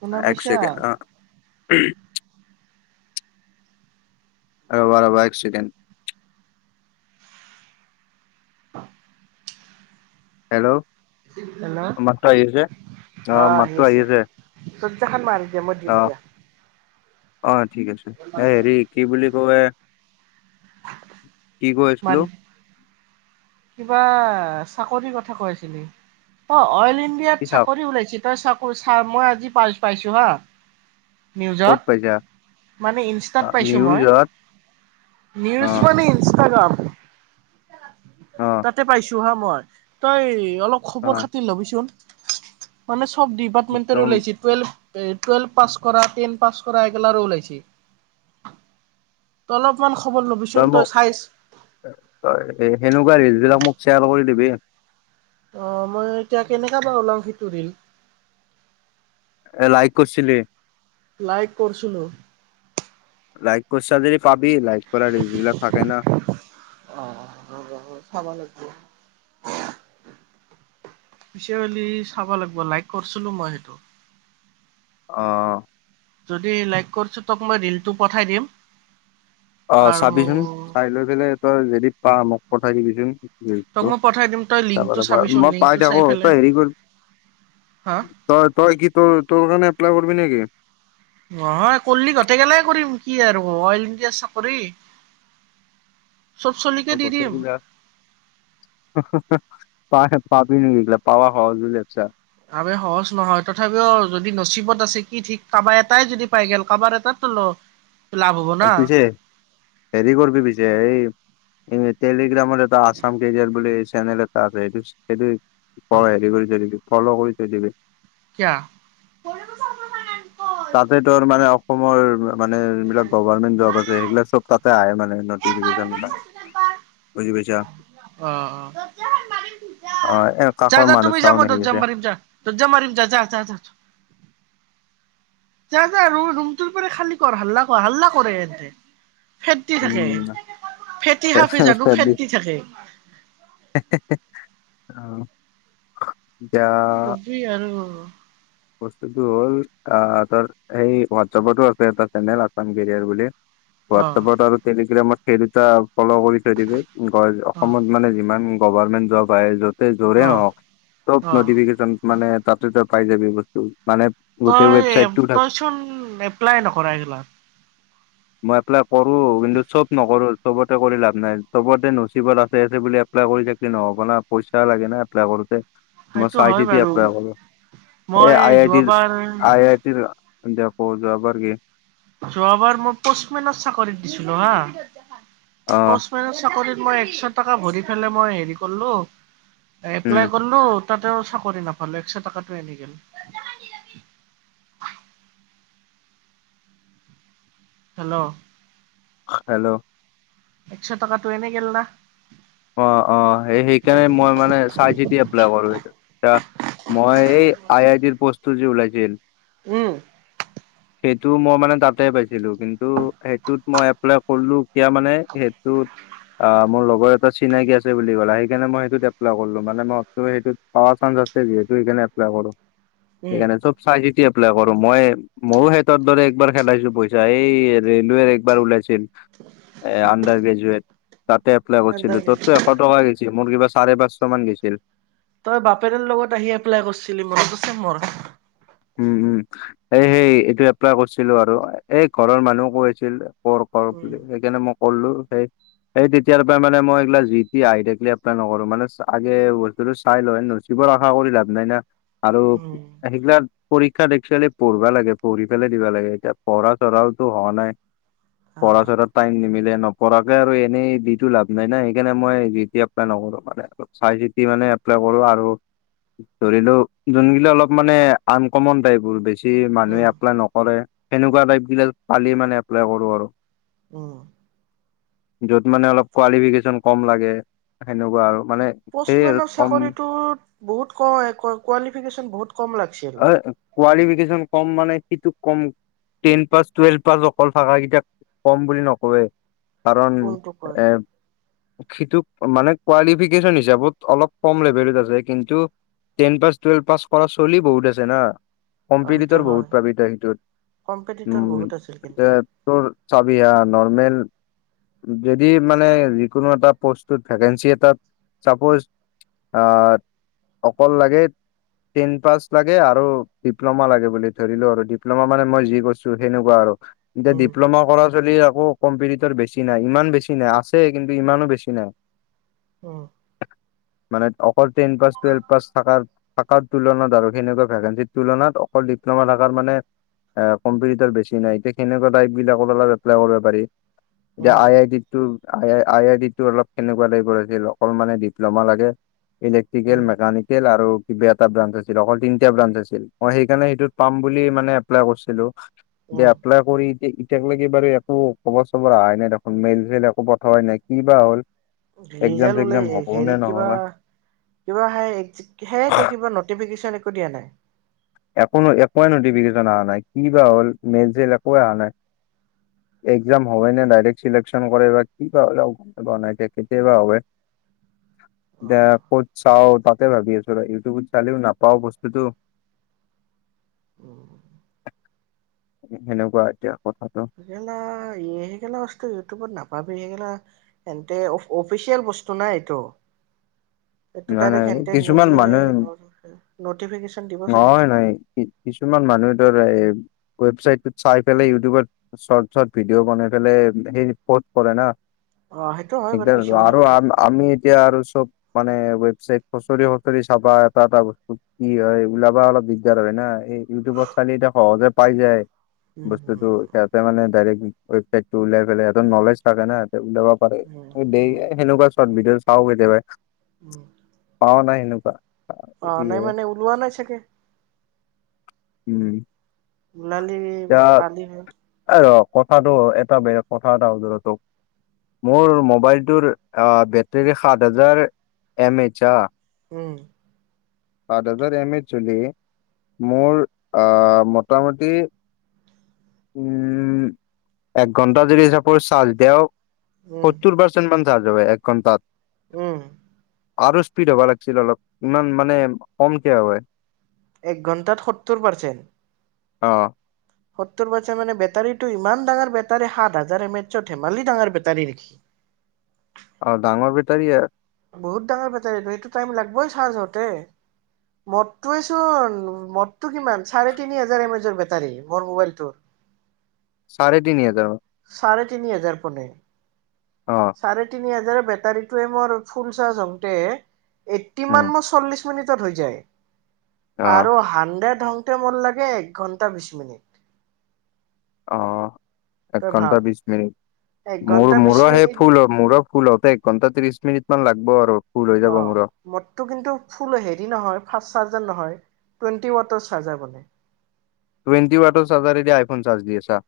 শুনা এক পাইছা? চেকেণ্ড আহ ৰবা ৰবা এক চেকেণ্ড হেল্ল' মাতটো আহিছে? আহ আহি আছে। দৰ্জাখন মাৰি দিয়া মই অ দিম দিয়া। অ ঠিক আছে এ হেৰি কি বুলি কয় কি কৈ আছিলো? মাৰি কিবা চাকৰি কথা কৈছিলি অ অইল কি ইণ্ডিয়াত চাওক চাকৰি ওলাইছিল। তই চাকো চা মই আজি পা পাইছো হা। ক'ত পাইছা নিউজত। মানে অ ইনষ্টাত পাইছোঁ মই নিউজত অ নিউজ মানে ইনষ্টাগ্ৰাম অ তাতে পাইছো হা মই তই অলপ অ খবৰ খাতি লবিচোন মানে চব ডিপাৰটমেণ্ট একদম ওলাইছে টোয়েলভ এ টুৱেলভ পাছ কৰা টেন পাছ কৰা এইগেলা আৰু ওলাইছে অলপমান খবৰ ল'বিচোন তই মোক চাইছ তই সেনেকুৱা ৰিলছ বিলাক মোক শ্বেয়াৰ কৰি দিবি। আহ মই এতিয়া কেনেকা বা ওলাম সিটো ৰিল এ লাইক কৰিছিলি লাইক কৰিছিলোঁ। লাইক কৰিছা যদি পা- লাইক কৰা ৰিল বিলাগ থাকে ন অ', অ পিছে হলি চাব লাগিব লাইক কৰিছিলো মই সেইটো অ যদি লাইক কৰিছো তক মই ৰিলটো পঠাই দিম অ আৰু চাবিচোন। চাই লৈ পেলাই তই যদি পাৱ মোক পঠাই দিবিচোন? তোক ৰিলছটো মই পঠাই দিম তই চাব লিংকটো লাগিব চাবিচোন মই লিংকটো পাই চাই থাকো, ত পেলাই হেৰি কৰি হা তই তই কি তোৰ তোৰে এপ্লাই কৰিবি নেকি? নহয় কলি গোটেই গেলাই কৰিম কি আৰু অইল ইণ্ডিয়া চাকৰি। [inaudible] আৰু দি কথ দিম প যা [unintelligible] প পাবি সেইবিলাক পাৱা সহজ‌‌ বুলি ভাবিছ, আ সহজ নহয় তথাপিও যদি নচিবত আছে কি ঠিক কাৰোবাৰ এটাই যদি পাই গল কাৰোবাৰ এটাত তল পিছে হেৰি কৰিবি পিছে এই এই তেল- গ্ৰামৰ এটা আছাম কেৰিয়াৰ বুলি চেনেল এটা আছে সেইটো সেইটো ক হেৰি কৰিথৈ দিবি। ফলৌ কৰি থৈ দিবি। কিয়া। তাতে তৰ মানে অসমৰ- মানে যোনবিলাক গভাৰমেন্ট জব আছে সেইবিলাক চব তাতে আহে মানে অ নটিফিকেশচন বা- বুজি পাইছা। অ অ। অ এ যা কাষৰ যা মানুহ তুমি যা চাউন ত আহি জাপ আছে মাৰিম যা তত জাপ মাৰিম যা যা যা যা। [unintelligible] যা যা ৰু ৰুমটোৰ পৰা খালী কৰ হাল্লা কৰ হাল্লা কৰে এহতে। ফেট দি থাকে উম। ফেটি সাপে জানো ফেট দি থাকে। হে হে হে অঁ। কবি আৰু। বস্তুতটো হ'ল আহ তাৰ সেই হোৱাটছপতো আছে এটা চেনেল আচাম কেৰিয়াৰ বুলি। অ হোৱাটছেপত আৰু টেলিগ্ৰামত ফেৰিতা- ফল' কৰি থৈ দিবি অ অসমত মানে যিমান গভাৰমেন্ট জব আহ য'ত- জৰে অ নহওক চব অ নটিফিকেশ্যন মানে তাতে তই পাই যাবি বস্তু। মানে গোটেই তই ৱেবচাইটটো থাক তই চোন এপ্লাই ন কৰাই গিলা। মই এপ্লাই- কৰো কিন্তু চব নকৰো চবতে কৰি লাভ নাই চবতে নচিবত আছে আছে বুলি এপ্লাই কৰি থাকিলে নহব। হব না পইচা লাগে না এপ্লাই কৰোতে। মই সেইটো চাই হয় চিটি বাৰু এপ্লাই কৰো এ মই আই আই টিৰ যোৱাবাৰ আই আই টিৰ- সন্ধিয়া প যোৱা বাৰগে। যোৱাবাৰ মই পষ্টমেনৰ চাকৰিত দিছিলো হা অ পষ্টমেনৰ চাকৰিত- মই একশ টকা ভৰি পেলাই মই হেৰি কৰলো উম এপ্লাই কৰিলো- তাতেও চাকৰি নাপালে একশ টকাটো এনেই গেল। হেল্ল'। হেল্ল'। একশ টকা তু এনেই গেল না। অ অ সে সেইকাণে মই মানে চাই চি এপ্লাই কৰো সেইটো। মই এই আই আইটিৰ প্ৰষ্টটো যে ওলাইছিল। উম। সেইটো মই মানে তাতে পাইছিলো কিন্তু, সেইটোত মই এপ্লাই কৰিলো কিয় মানে- টোত অ মোৰ লগৰ এটা- চিনাকি আছে বুলি ক'লে সেইকাৰণে মই সেটোত এপ্লাই কৰিলো মানে ম সেইটোত পোৱা চান্ঞ্চ আছে যিহেতু সেইকানে এপ্লাই- উম সেইকাৰণে চব চাইহে- এপ্লাই কৰো মই ময়ো হেতৰ দৰে একবাৰ খেলাইছিলো পইচা এই ৰেলৱেৰ একবাৰ ওলাইছিল। এ আণ্ডাৰ গ্ৰেজুেৱেট তাতে এপ্লাই- ছিলো তাকে ত'তো এশ টকা গৈছিল মোৰ কিবা চাৰে পাঁচশ মান গৈছিল। তই বাপেৰৰ লগত আহি এপ্লাই কৰিছিলি মনত আছে মৰ। উম উম এই সেই এইটো এপ্লাই কৰিছিলো আৰু এই ঘৰৰ মানুহ কৈ আছিল কৰ- উম বুলি সেইকাৰণে মই কৰলো সেই- সেই তেতিয়াৰ পৰাই মানে মই এইগিলা জি টি আহি থাকিলে এপ্লাই নকৰো মানে আগে বস্তুতটো চাই লয় ন। বৰ আশা কৰি লাভ নাই না আৰু উম সেইগিলাক- পৰীক্ষাত একচুৱেলি পঢ়িবা লাগে পঢ়ি পেলাই দিবা লাগে এতিয়া পঢ়া চৰাওতো হোৱা নাই। পঢ়া আহ চৰা টাইম নিমিলে। নপৰাকে আৰু এনেই দিটো লাভ নাই না সেইকাৰণে মই যেতিয়া এপ্লাই নকৰো মানে অলপ চাই চিতি মানে- প্লাই কৰো আৰো ধৰিলো জোনগিলা অলপ মানে- আনকমন টাইপবোৰ বেছি উম মানুহে এপ্লাই নকৰে। সেনেকুৱা টাইপ বিলাক পালি মানে এপ্লাই কৰো আৰু। উ। যত মানে অলপ কোৱালিফিকেশচন কম লাগে সেনেকুৱা আৰু মানে সেই আৰু পষ্টমেনৰ কম চাকৰিটোত বহুত ক কোৱালিফিকেশচন বহুত কম লাগিছিল। এ কোৱালিফিকেশ্যন কম মানে সেইটো কম টেন পাছ টুৱেলভ পাছ অকল ভাষ কেইটাক কম বুলি নকয় কাৰণ কোনটো কয় এ সিটো মানে কোৱালিফিকেশচন হিচাপত অলপ কম লেভেলত আছে কিন্তু টেন পাছ টুৱেলভ পাছ কৰা ছোৱালী লি বহুত আছে না অ সেইটো কম্পিটিটৰ হয় বহুত পাবিত সেইটোত কম্পিটিটৰ উম বহুত আছিল কিন্তু এ তোৰ চাবি হা নৰৰ্মেল যদি মানে যিকোনো এটা পষ্টত ভেকেঞ্চি এটাত চাপজ আহ অকল লাগে টেন পাচ লাগে আৰু ডিপ্ল'মা লাগে বুলি ধৰিলো আৰু ডিপ্ল'মা মানে মই যি কৰিছো সেনেকুৱা আৰু এতিয়া উম ডিপ্ল'মা কৰা চলি আকৌ কম্পিটিটৰ বেছি নাই ইমান বেছি নাই আছে কিন্তু ইমানো বেছি নাই অ মানে অকল টেন পাছ টুৱেল্ভ পাছ থ থকাৰ তুলনাত ধাৰক [unintelligible] সেনেকুৱা ভেকেঞ্চিৰ তুলনাত অকল ডিপ্ল'মা থকাৰ মানে এ কম্পিটিটৰ বেছি নাই এতিয়া কেনেকুৱা টাইপ বিলাকৰ অলপ এপ্লাই কৰিব পাৰি [unintelligible] এতিয়া উম আই আইটিটো আই আই আই আই টি টো অলপ কেনেকুৱা টাইভ আছিল অকল মানে ডিপ্ল'মা লাগে ইলেক্ট্ৰিকেল উম, মেকানিকেল আৰু কিবা এটা ব্ৰাড আছিল অকল তিনটা ব্ৰাইড আছিল অ সেইকাৰণে এইটোত পাম বুলি মানে এপ্লাই কৰিছিলো সেই উম, এপ্লাই কৰি [unintelligible] এ এতিয় লৈকে বাৰু একো খবৰ চবৰ অহাই নাই দেখোন মেইল চল একো পঠোৱাই নাই কিবা হ'ল। এক্সাম ৰিজাল্ট চেক্সাম উলাই হ'ব নে হেৰি নহ'বা। কিবা কিবা সেই তোৰ কিবা নটিফিকেচন একো ন একো ন নটিফিকেচন অহা নাই কি বা হল মেজ এক অহা নাই। এক্সাম হয়নে ডাইৰেক্ট চিলেকশ্যন কৰে বা কি বা নাইতিয়া কেতিয়াবা [inaudible] দে অ', ক'ত চাও তাতে ভাবি আছো ইউটিউবত চালিও না পাও বস্তুটো। সেনেকুৱা এতিয়া কথা এইগেলা বস্ত ইউটউবত না ভাবি সেই গেলা এন্তে অফিচিয়েল বস্তু নাই এইটো। এইটো নাই ডাইৰেক্ট নাই সেতে কিছুমান নিজে মানুহে নটিফিকেশচন দিব চাগে। নহয় নাই কি কিছুমান মানুহে ধৰ এ ৱেবচাইটত চাই পেলাই ইউটিউবত চৰ্ট চৰ্ট ভিডিঅ' বনাই পেলাই সেই পৰ্ত কৰে ন। অ', সেইটো হয় বাৰু স কিছুমানে আৰু কৰে। আমি এতিয়া আৰু চব মানে ৱেব চাইত খচৰি খচৰি চাবা এটা এটা বস্তু কি হয় ওলাবা অলপ দিগদাৰ হয় না এই ইউটিউব এতিয়া সহজে পায় যায় উম, বস্তুটো সিহতে মানে ডাইৰেক্ট বিক্ৰী কৰি পেলাই উলাইপেলাই সিহত উম, নলেজ থাকে ন সহতে ওলাব পাৰে উম, উম, সেনেকুৱা চট ভিডিঅ' [unintelligible] উম, পাও নাই সনেকুৱা অ নাই মানে উলোৱা নাই চাগে। উম। ইমান দেৰী এতিয়া পানি হয় কথাটো এটা বেয়া কথা এটা হোধো তোক মোৰ মোবাইলটোৰ বেটেৰী সাত হাজাৰ এম এইচ [unintelligible] উম সাত হাজাৰ এম এতচলে মোৰ আহ মোটামুটি উম এক ঘন্টা যদি হিচাপকৰো চাৰ্চ দিয়াও উম, সত্তৰ পাৰ্চেনমান চাৰ্চ হয় এক ঘণ্টাত উম আৰু স্পীড হ'ব লাগিছিল অলপ ইমান মানে কমকে হয়। এক ঘণ্টাত সত্তৰ পাৰ্চেণ্ট। অ। সত্তৰ পাৰ্চেণ্ট মানে বেটাৰীটো ইমান ডাঙৰ বেটাৰী সাত হাজাৰ এম এইচত ধেমালি ডাঙৰ বেটাৰী নেকি। [inaudible] অ ডাঙৰ বেটাৰী বহুত ডাঙৰ বেটাৰীটো সেইটো টাইম লাগিবই চাৰ্জ হওঁতে। মৰটোৱে চোন মৰটো কিমান চাৰে তিনি হাজৰ বেটাৰী মোৰ মোবাইলটোত। [inaudible] চাৰে তিনিহেজাৰ হয়। চাৰে তিনি হাজাৰ পৰে। অ চাৰে তিনি হাজাৰ বেটাৰীতোৱে মোৰ ফুল চাৰ্জ হওঁতে উম এইটটিমান ম চল্লিশ মিনিটত হৈ যায়। অ আৰু হান্দে ধংতে মোৰ লাগে এক ঘন্টা বিশ মিনিট অ। এক তই ঘন্টা ভাব বিশ মিনিট এক মোৰ ঘন্টা বিশ মোৰৰ সেই মিনিট ফুল মোৰো ফুল হওঁতে ঘণ্টা ত্ৰিশ মিনিট মান লাগব আৰু ফুল হৈ অ যাব মোৰো মোৰটো কিন্তু ফুল হেৰি নহয় ফাৰ্ষ্ট চাৰ্জাৰ নহয় টুৱেন্টি ৱাটাৰ চাৰ্জাৰ মানে। টুৱেণ্টি ৱাটৰ চাৰ্জাৰ এতিয়া আইফোন চাৰ্জ দি আছা।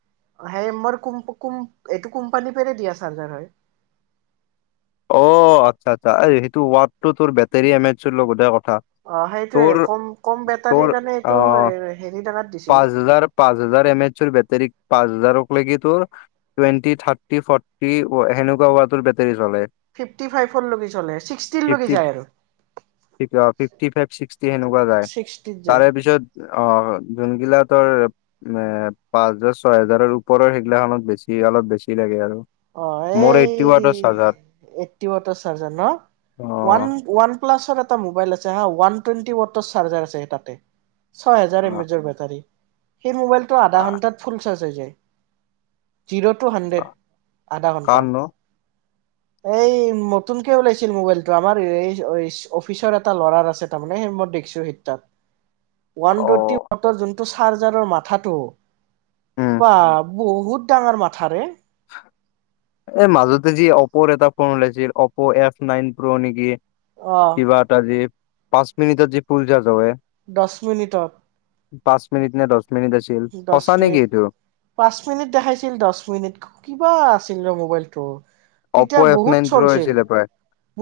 সেই মোৰ কোম কোম এইটো কোম্পানী পৰাই দিয়া চাৰ্জাৰ হয় অ আচ্ছা আচ্ছা এই সেইটো ৱটতোৰ তোৰ বেটৰী এম এজৰ লগতে কথা অ সেইটোৱে তোৰ কম কম বেটাৰীৰ কাৰণে অ এইটো হেৰি টকাত দিছে পাঁচ হাজাৰ পাঁচ হ জাৰ এম এছৰ বেটাৰী পাঁচ হাজাৰক লাগি তোৰ টুৱেন্টি, থাৰ্টি, ফৰ্টি সেনেকুৱা ৱাৰ্ডটৰ বেটাৰী চলে ফিফটি ফাইভৰলৈকে চলে ফিফটি ছিক্সিলৈকে যায় আৰু ফিফটি ফাইভ, ছিক্সটি সেনেকুৱা যায় ছিক্সটিত যায় তাৰে পিছত যোনগিলাক ৰ এ পাঁচ হাজাৰ ছয় হাজাৰৰ ওপৰৰ সেইগিলাখনত বেছি অলপ বেছি লাগে আৰু মোৰ এইতিৱাতৰ চাৰ্জাৰ এইটি চাৰ্জাৰ ন ওৱান অ ওৱান প্লাছৰ এটা মোবাইল আছে হা ওৱান টুৱেণ্টি ৱাটৰ চাৰ্জাৰ আছে তাতে ছয় হাজাৰ এমএচৰ বেটাৰী সেই মোবাইলটো আধা ঘন্টাত ফুল চাৰ্জ হৈ যায় জিৰ' টু হাণ্ড্ৰেড আধা ঘণ্টা কাৰ ন এই নতুন কে ওলাইছিল মোবাইলটো আমাৰ এই অফিচৰ এটা ল'ৰাৰ আছে তাৰমানে দেখসু সেত তাত ওৱান অ টুৱেন্টি ৱাৰ্ডটৰ যিটো চাৰ্জাৰৰ মাথাটো উম বহুত ডাঙৰ মাথা ৰে এই মাজতে যি অপ'ৰ এটা ফোন উওলাইছিল অপ' এফ নাইন প্ৰ' নেকি অ কিবা এটা যে পাঁচ মিনিটত যে ফুল চাৰ্জ হয় দহ মিনিটত পাঁচ মিনিট নে দশ দহ মিনিট পাঁচ মিনিট দেখাইছিল দশ মিনিট কিবা আছিল ৰ মোবাইলটো অপ' তেতিয়া এফ বহুত নাইন প্ৰ' চলছিল আছিলে প্ৰায়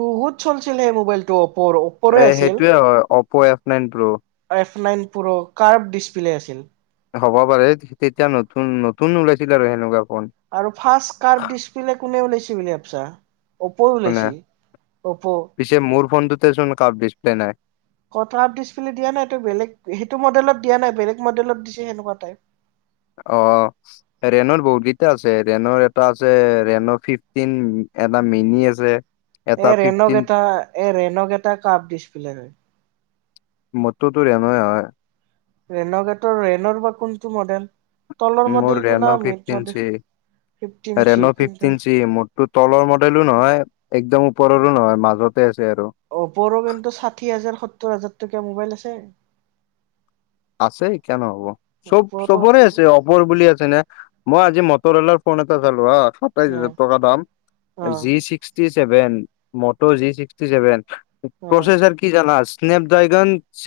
বহুত চলছিল সেই মোবাইলটো অপৰ অপৰে এ আছিল সেইটোয়ে হয় অপ' এফ নাইন প্ৰ' এফ নাইন প্ৰ কাৰ ডিছপ্লে আছিল হ'ব পাৰে তেতিয়া নতুন নতুন ওলাইছিল আৰু সেনেকুৱা ফোন আৰু ফ ডচপ্লে কোনে ওলাইছে বুলি ভাবিছা অপ' মানে ওলাইছে অপ' ক ডিছপ্লে নাই কলে নাই টো ম অ ৰেণুৰ বহুত কেইটা আছে ৰেণুৰ এটা আছে ৰেনু ফিফটিন এটা মিনি আছে এটা এই ৰেনক ফিফটিন এটা এই ৰেনক এটা কাপ ডচপ্লে হয় মোৰতো ৰেণয়ে হয় ৰেণকটোৰ ৰেণৰ বা কোনটো মডেল তলৰ মোৰ মডেলটো ৰেন' নাই মিট fifteen model C fifteen C Reno কিন্তু ফিফটঞ্চি মোৰটো তলৰ ম লো নহয় একদম ওপৰৰো নহয় মাজতে আ অপৰো কিন্তু ষাঠি হাজাৰ সত্তৰ হাজাৰ টকীয়া মোবাইল আছে আছে কন হ'ব চব চবৰে আছে অপৰ বুলি আছে ন মই আজি মটৰলাৰ ফোন এটা চালো আহ সাতাইশ হাজাৰ অ', টকা দাম অ', জিক্সি ছিক্স ভ মট জিক্সিছেভন অ', প্ৰচেছাৰ কি জ স্নেপ ড্ৰগন চ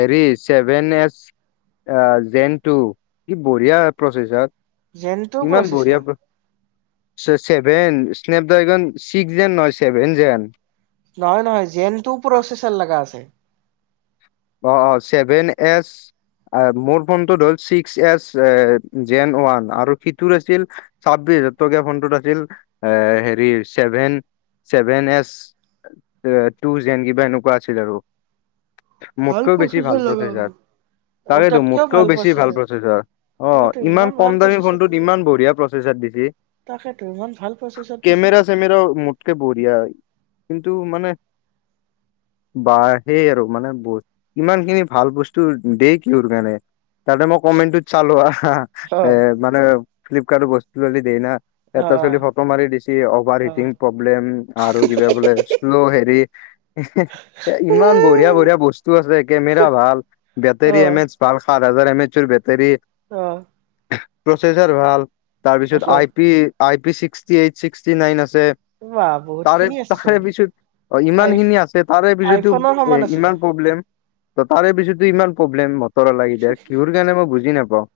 হেৰিচ ছেভেন এচ জেন টু কি বঢ়িয়া প্ৰচেচাৰ যেনটো ইমান প্ৰচেছৰ বঢ়িয়া ছেভেন স্নেপড্ৰগন ছিক্স যেন নহয় ছেভেন যেন নহয় নহয় জন টোও প্ৰচেচাৰ লগা আছে অ অ চছেভেন এছ আহ মোৰ ফটত হ'ল ছিক্স এচ জেন ওৱান আৰু ফিতুৰ আছিল চাব ত আ হে চছেভেন এচ টু জেন কিবা এনেকুৱা আছিল আৰু উ মোটকেও বেছি ভাল প্ৰচেছাৰ অ তাৰেটো তাতকেও মোতকৈও বেছি ভাল প্ৰচেছৰ প্ৰচেছাৰ অ তাকেতো ইমান ভাল কম দামী প্ৰচেছৰ ফোনটোত দিছে ইমান বঢ়িয়া প্ৰচেছাৰ তাকেতো ইমান ভাল প্ৰচেছৰ দিছে কমেৰা চমেৰা মোতে বঢ়িয় টো মানে বা সেই আৰু মানে কিমান খিনি ভাল বস্তু দেই কিহোৰ কাৰণে তাতে মই কমেন্টত চালো হা অ এ মানে ফ্লিপকাৰ্ট বস্তু বুলি দনা অ এটা চলি ফটো মাৰি দিছে অভাৰ অ হিটিং প্ৰব্লেম আৰু কিবা বোলে শ্ল' হেৰি ইমান বঢ়িয়া বঢ়িয়া বস্তু আছে কেমেৰা ভাল বেটৰী অ এম এচ ভাল পাত হাজাৰ এম এৰ বেটৰি অ প্ৰচেছাৰ ভাল তাৰপিছত অ I P I P sixty eight sixty nine আছে বা বহুত তাৰে খিনি আছেচোন তাৰে পিছত আই ইমান খিনি আছে তাৰে পিছতো আইফোনৰ সমান এ আছে ইমান ব্লেম ত তাৰে পিছতো ইমান প্ৰব্লেম বতৰ লাগি দিয়া কিহোৰ কাৰণে মই বুজি নাপাও